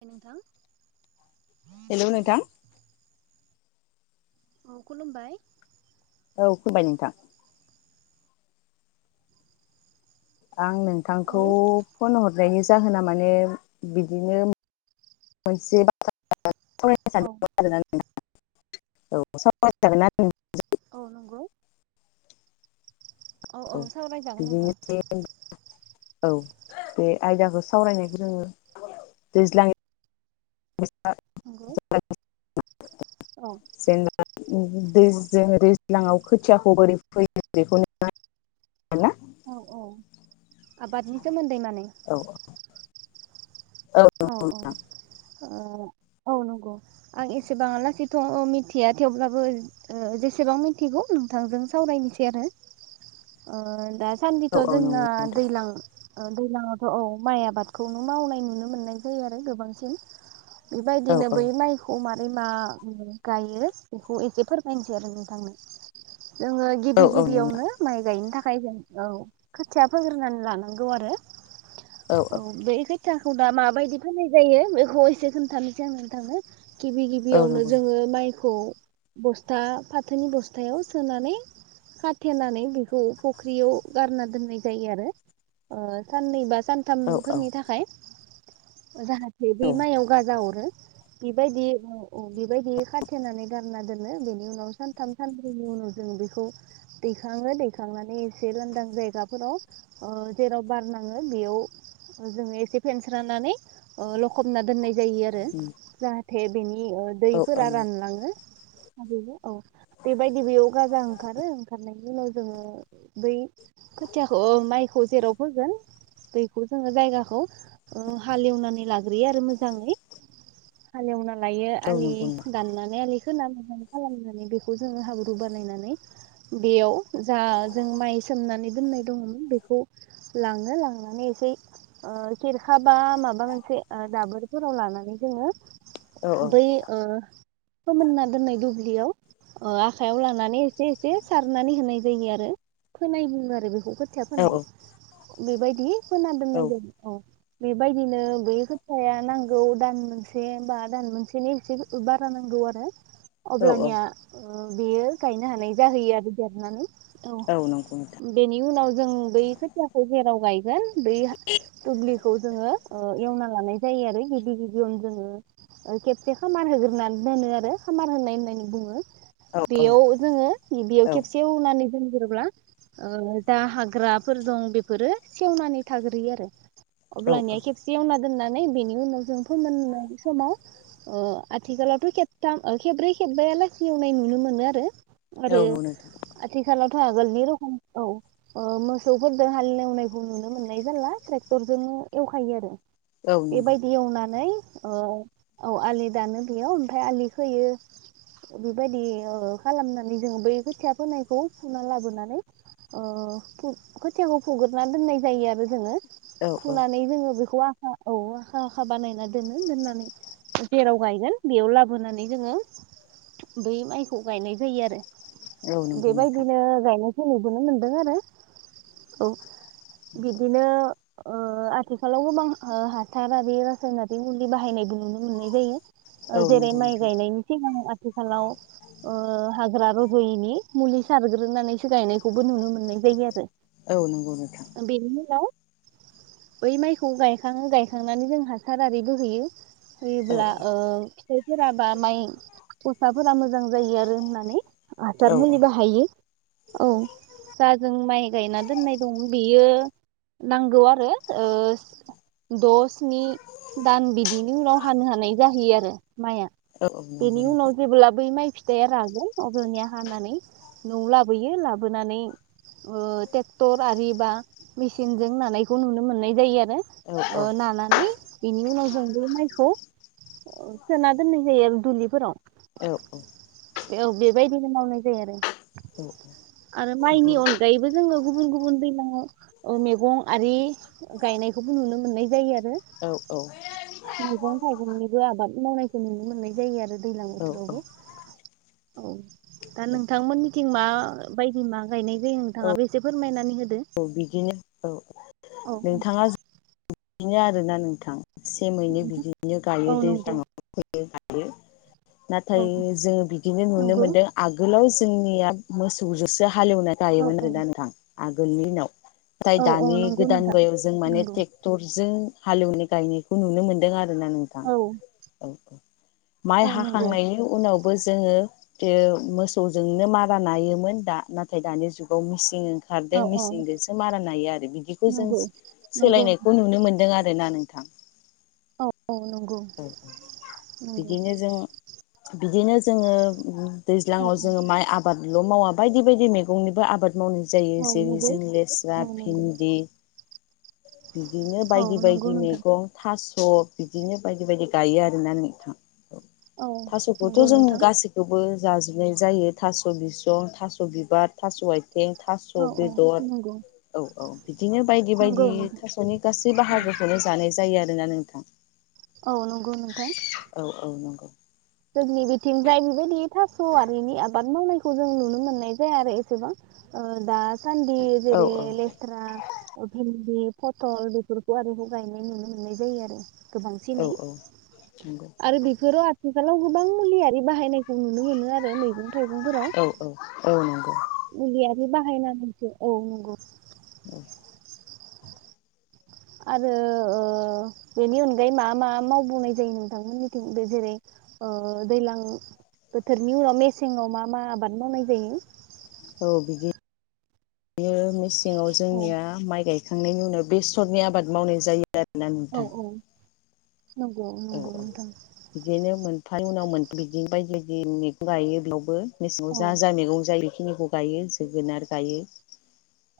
दे नोंथां। हेलौ नोंथां। औ खुलुमबाय। औ खुमबाय नोंथां। आं नोंथांखौ औ फन हरनायनि जाहोना माने बिदिनो मोनसे। [unintelligible] सावरायनो औ सानदोंमोन आरोना [unintelligible] औ सावराय जागोनना? [unintelligible] औ नोंगौ। औ औ। सावरायजागोन बिदिनो नोंथां। जे औ बे आयदाखौ सावरायनायखौ जोङो दैज्लां नोंगौ। [unintelligible] उम दै जो दैज्लांआव खोथियाखौ बोरै फोयो बेखौ [unintelligible] औ औ आबादनि सोमोन्दै मा औ। औ औ। ओ औ नंगौ आं एसेबां लासैथ' मिथिया थेवब्लाबो ओ जेसेबां मिथिगौ नोंथांजों सावरायनोसै आरो ओ दा औ सान्दिथ' औ नंगौ जोंना नोंथां दैलां ओ दैलांआवथ' औ माइ आबादखौनो मावनाय नुनो मोननाय जायो आरो गोबांसिन। औ बेबायदिनो औ बै माइखौ मा ब्रै मा उम गायो बेखौ एसे फोरमायनोसै आरो नोंथांनो। जोङो औ गिबि औ नंगौ गिबियावनो माइ गायनो था खाय जों औ खोथिया फोग्रोनानै लानांगौ आरो। औ बै खो खौ दा माबायदि फोनाय जायो बेखौ एसे खोन्थानोसै आं नोंथांनो। गिबि औ गिबियावनो नंगौ जोङो माइ खौ बस्था फाथोनि बस्थायाव सोनानै खाथेनानै बेखौ फख्रियाव गारना दोननाय जायो आरो ओ साननै बा औ औ सानथामफोरनि थाखाय जाहाथे औ बै माइआव गाजा अरो। बेबायदि औ बेबायदि खाथेनानै गारना दोनो बेनि उनाव सानथाम सानब्रैनि उनाव जोङो बेखौ दैखाङो दैखांनानै एसे लांदां जायगाफोराव जेराव ओ बार नाङो बेयाव जोङो एसे फेनस्रानानै ओ लखबना दोननाय जायो आरो जाहा थे बिनि बिनि ओ दैफोरा रानलाङो। औ बेबायदि बेयाव गाजा ओंखारो ओंखारनायनि उनाव जोङो बै खोथियाखौ माइखौ जेराव फोगोन बेखौ जोङो जायगाखौ ओ हालेवनानै लाग्रोयो आरो मोजाङै हालेवना लायो आलि नंगौ दाननानै आलि खोना खालामनानै बेखौ जोङो हाब्रु बानायनानै बेयाव जा जों माइ सोमनानै दोननाय दङमोन बेखौ लाङो लांनानै इसे खिरखा बा माबा मोनसे ओ दाबोरफोराव लानानै जोङो औ बै ओ फोमोनना दोननाय दुब्लियाव ओ आखाइयाव लानानै एसे एसे सारनानै होनाय जायो आरो फोनाय बुङो आरो बेखौ खोथिया औ फोनाय। बेबायदि फोना दोननाय जायो। औ बेबायदिनो बै खोथियाया नांगौ दान मोनसे बा दान मोनसेनि एसे बारा नांगौ आरो औ औ अब्लानिया ओ बेयो गायनो हानाय जाहैयो आरो देरनानै नंगौ नोंथां औ बेनि उनाव जों बै खोथियाखौ जेराव गाय गोन बै दुब्लिखौ ओ जोङो एवना लानाय जायो आरो गिबि गिबियावनो जोङो ओ खेबसे खामार होग्रानै दोनो आरो खामार होनाय होननानै बुङो। औ औ बेयाव जोङो बेयाव औ खेबसे एवनानै दोनग्रोब्ला ओ जा हाग्राफोर दं बेफोरो सेवनानै थाग्रोयो आरो। औ अब्लानिया खेबसे एवना दोननानै बेनि उनाव जों फोमोननाय समाव ओ आथिखालावथ' खेबथाम खेबब्रै खेबबा आलासि एवनाय नुनो मोनो आरो औ आरो नंगौ नोंथां आथिखालाव आगोलनि रखम औ मोसौफोरजों हालेवनायखौ नुनो मोननाय जाला ट्रे क्टरजों एवखायो आरो। औ नंगौ बेबायदि एवनानै ओ औ आलि दानो बेयाव ओमफाय आलि खोयो बेबायदि ओ खालामनानै जोङो बै खोथिया फोनायखौ फुना लाबोनानै ओ फु खोथियाखौ फुगोरना दोननाय जायो आरो जोङो। औ औ फुनानै जोङो बेखौ आ औ आखा आखा बानायना दोनो दोननानै जेराव गायगोन बेयाव लाबोनानै जोंङो बै माइखौ गायनाय जायो आरो। औ नंगौ नोंथां बेबायदिनो गायनाय [unintelligible] मोनदों आरो औ बिदिनो ओ आथिखालाव गोबां ओ हासारारि रासायनारिक मुलि बाहायनायबो नुनो मोननाय जायो। औ ओ जेरै नंगौ माइ नोंथां गायनायनि सिगां आथिखालाव ओ हाग फोरा रजयैनि मुलि सारग्रोनानै सो गायनायखौबो नुनो मोननाय जायो आरो औ नंगौ नोंथां बेनि उनाव बै माइखौ गायखाङो गायखांनानै जों हासार आरि बो होैयो। औ होयोबोला ओ फिथाइ फोराबा माइ गसाफोरा मोजां जायो आरो होननानै औ हासार मुलि बाहायो। औ जा जों माइ गायना दोननाय दं बेयो नांगौ आरो ओ द सिनि दान बिदि बिनि उनाव हानो हानाय जाहैयो आरो माइआ औ औ नंगौ बेनि उनाव नोंथां जेब्ला बै माइ फिथाइा रागोन अब्लानिया हानानै न'आव लाबोयो लाबोनानै ओ ट्रेक्टर आरि बा मेसि सिनजों नानायखौ नुनो मोननाय जायो आरो औ ओ नानानै बिनि उनाव जों बे माइखौ सोना दोननाय जायो दुलिफोराव औ औ औ बेबायदिनो मावनाय जायो आरो आरो माइनि अनगायैबो जोंङो गुबुन गुबुन हन दैल्लांङाव ओ मेगं आरि गायनायखौबो नुनो मोननाय जायो आरो औ मैगं थाइगंनिबो आबाद मावनाय नुनो मोननाय जायो आरो दैज्लां औ औ बोथोरावबो औ दा नोंथांमोननिथिं मा बायदि मा गायनाय जायो नोंथाङाबो एसे फोरमायनानै हो? औ बिदिनो औ औ नोंथाङा जे बिदिनो आरोना नोंथां से मैनि बिदिनो गायो औ नंगौ दैज्लांव [unintelligible] नाथाय औ जोङो बिदिनो नुनो नंगौ मोनदों आगोलाव जोंनिया मोसौजोसोया हालौवना औ गायोमोन आरो नंगौ दा नोंथां आंखौ गोलनिनाव थाय औ औ दानि नंगौ गोदान नोंथां बायाव जों माने नंगौ ट्रेक्टरजों हालेवनाय गायनायखौ नुनो मोन्दों आर होना नोंथां औ औ औ माइ औ नंगौ हाखांनायनि उनावबो जोङो थेव मोसौजोंनो मारा नायोमोन दा नाथाय दानि जुगाव मिसिं ओंखार दों औ औ मिचिनगोसो मारा नायो आरो बिदिखौ जों नंगौ नंगौ सोलायनायखौ नोंथां नुनो मोनदों आरो ना नोंथां। औ। औ नंगौ ओ नंगौ बिदिनो जों बिदिनो जोङो औ दैज्लाङाव जोङो माइ आबाद ल' मावा बायदि बायदि मैगंनिबो आबाद मावनाय जायो औ जें नंगौ जों लेस्रा औ नंगौ भिन्दि बिदिनो औ बायदि नंगौ बायदि नोंथां मैगं थास अ बिदिनो बायदि बायदि गायो आरो ना नोंथां औ थास'बोथ' नंगौ जों नोंथां गाससिखोबो जाजोबनाय जायो थास' बिसं थास' बिबार थास' आइथ थे थास' औ औ बेदर नंगौ औ औ बिदिनो बायदि बायदि नंगौ नोंथां थास'नि गासै औ बाहागोखौनो जानाय जायो आर दोना नोंथां औ नंगौ नोंथां। औ औ नंगौ जोंनि बिथिं जाय बेबायदि थास' आरिनि आबाद मावनायखौ जों नुनो मोननाय जाया आरो एसेबां दा सन्दि औ जेरै औ लेट्रा अ'बेनदिप फटल बेफोरखौहाय बुबुं गायनाय नुनो मोननाय जायो आरो। औ गोबांसैनै नंगौ आरो बेफोरो खुलाव गोबां मुलियि बाहायनायखौ नुनो मोनो आरो मैगं थाइगंफोराव औ औ औ नं। मुलियारि बाहायनानैसो औ नंगौ [unintelligible] आरो ओ बेनि अनगायै मा मा मावबावनाय जायो नोंथांमोननिथिं बे जेरै ओ दैलां बोथोरनि उनाव मेसेंआव मा मा आबाद मावनाय जायो? औ बिदि बिदिनो मिस। सिङाव औ जोंनिया माइ गाय। खांनायनि उनाव बेसरनि आबाद मावनाय जायो। आरो ना औ नोंथां। औ नंगौ औ नंगौ औ नोंथां बिदिनो मोन फानि उनाव मोन बिदि बायदि बायदि मैगं गायो बेयावबो। मेसेंआव औ जा जा मैगं जायो। बेखिनिखौ गायो जोगोनार गायो।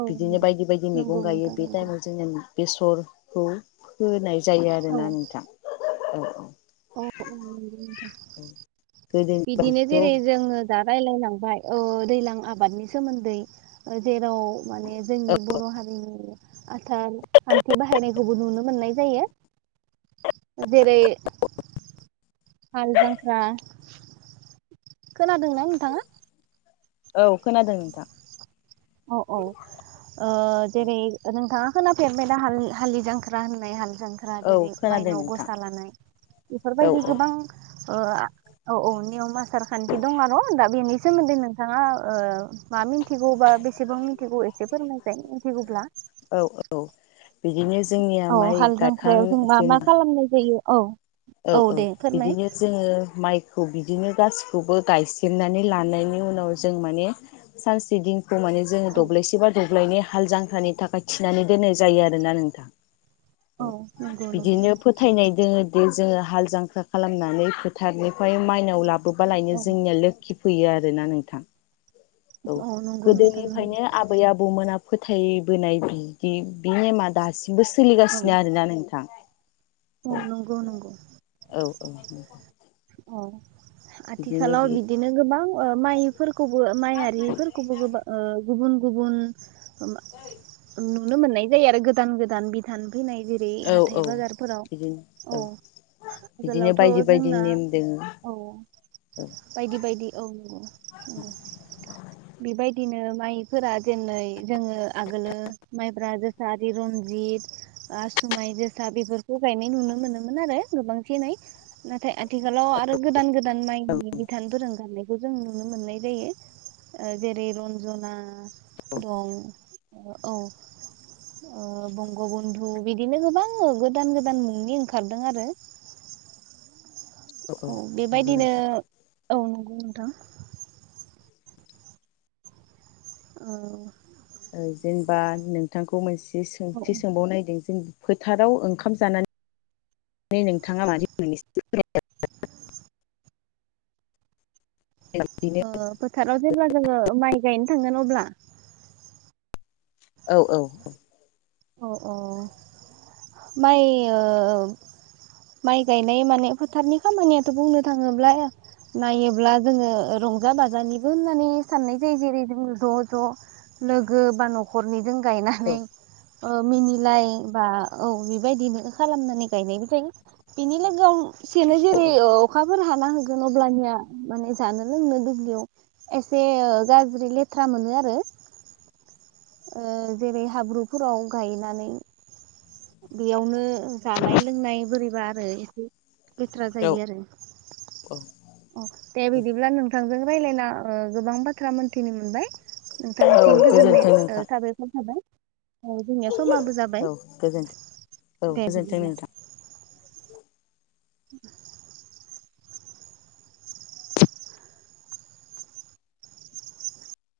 औ बिदिनो बायदि बायदि नंगौ मैगं गायो नोंथां बे नंगौ टाइमाव जोंनिया बेसरखौ फोनाय जायो औ आरोना नोंथां। औ औ औ नंगौ नोंथां गोदोनि बिदिनो बादिथ' जेरै जोंङो दा रायलाय लांबाय ओ दैलां आबादनि सोमोन्दै ओ जेराव माने जोंनि बर' हारिनि आथार खान्थि बाहायनायखौबो नुनो मोननाय जायो जेरै हालजांख्रा। खोनादोंना नोंथाङा? औ खोनादों नोंथां। औ औ ओ जेरै नोंथां खोना फेरबायना हाल हालिजों ख्रा होननाय हाल जांख्रा औ जेरै खोनादों मायनाव नोंथां गसा लानाय औ बेफोरबायदि गोबां ओ ओ औ औ नियम आसार खान्थि दं' आरो दा बेनि सोमोन्दै नोंथाङा मा मिथिगौबा बेसे सेबां मिथिगौ एसे फोरमायजाय मिथिगौब्ला औ औ बिदिनो जोंनिया औ माइ हाल गायखां जांख्रायाव मा जों मा खालामनाय जायो औ औ औ दे फोरमाय बिदिनो जोंङो माइ खौ बिदिनो गासिखौबो गायसेबनानै लानायनि उनाव जों माने सानसे दिन गौ माने जोंङो औ दब्लायसे बा दब्लायनै हाल जांख्रानि थाखाय थिनानै दोननाय जायो आरोना नोंथां। औ नंगौ नंगौ बिदिनो फोथायनाय दोंङो जोंङो हाल जांख्रा खालामनानै फोथारनिफ्राय माइनाव लाबो बोबा लायनो जोंनिया लोखि फैयो आरोना नोंथां। औ नंगौ नोंथां गोदोनिफ्रायनो नंगौ आबै आबौमोना फोथाय बोनाय बिदि बि नेमा दासि बो सोलिगासिनो आरोना नोंथां। औ नंगौ नंगौ। औ औ उम। अ आथिखालाव बे बिदिनो गोबां ओ माइफोरखौबो माइ आरिफोरखौबो गोबां ओ गुबुन गुबुन [unintelligible] नुनो मोननाय जायो आरो गोदान गोदान बिधान फैनाय जेरै औ हाथाय बाजारफोराव औ बिदिनो आगोलावथ' बायदि बायदि जोंना नेम दोङो औ औ बायदि बायदि औ नंगौ नंगौ बेबाय दिनो माइफोरा जेनै जोङो आगोलो माइब्रा, जोसा आरि रनजित, आसुमाइ, जोसा बेफोरखौ गायनाय नुनो मोनोमोन आरो गोबांसिनै नाथाय आथ थिखालाव आरो गोदान गोद दान माइनि बिधानफोर ओंखारदो। खौ जों नुनो मोननाय जायो ओ जेरै रन्जना दं औ ओ बंग'बन्धु बिदिनो गोबां गोदान गोदान मुंनि ओंखारदों आरो। औ नंगौ बेबायदिनो नोंथां औ गौ नोंथां। औ ओ जेनेबा नोंथांखौ मोनसे ओ सोंथि सोंबाव नायदों जों फोथाराव ओंखाम जानानै नोंथाङा मादि [unintelligible] बिदिनो ओ फोथाराव जेब्ला जोङो माइ गायनो थांगोन अब्ला औ औ औ। औ अ माइ ओ माइ गायनाय माने फोथारनि खामानियाथ' बुंनो थाङोब्ला नायोब्ला जोङो रंजा बाजानिबो होननानै साननाय जायो जेरै जोङो ज' ज' लोगो बा न'खरनि औ गायनानै ओ मिनिलाय बा औ बेबायदिनो खालामनानै गायनायबो जायो बिनि लोगोआव सेनो जेरै औ ओ अखा फोर हाना होगोन अब्लानिया माने जानो लोंनो दुब्लियाव एसे ओ गाज्रि लेथ्रा मोनो आरो। ओ जेरै हाब्रुफोराव गायनानै बेयावनो जानाय लोंनाय बोरैबा आरो एसे। लेथ्रा औ जायो आरो औ अ दे बिदिब्ला नोंथांजों रायलायना ओ गोबां बाथ्रा मोनथिनो मोनबाय। औ नोंथांनिसिम गोजोननाय गोजोन्थों ओ नोंथां साबायखर थाबाय। औ जोंनिया समाबो औ जाबाय गोजोन्थों औ दे गोजोन्थों बिदिब्ला। नोंथां [inaudible]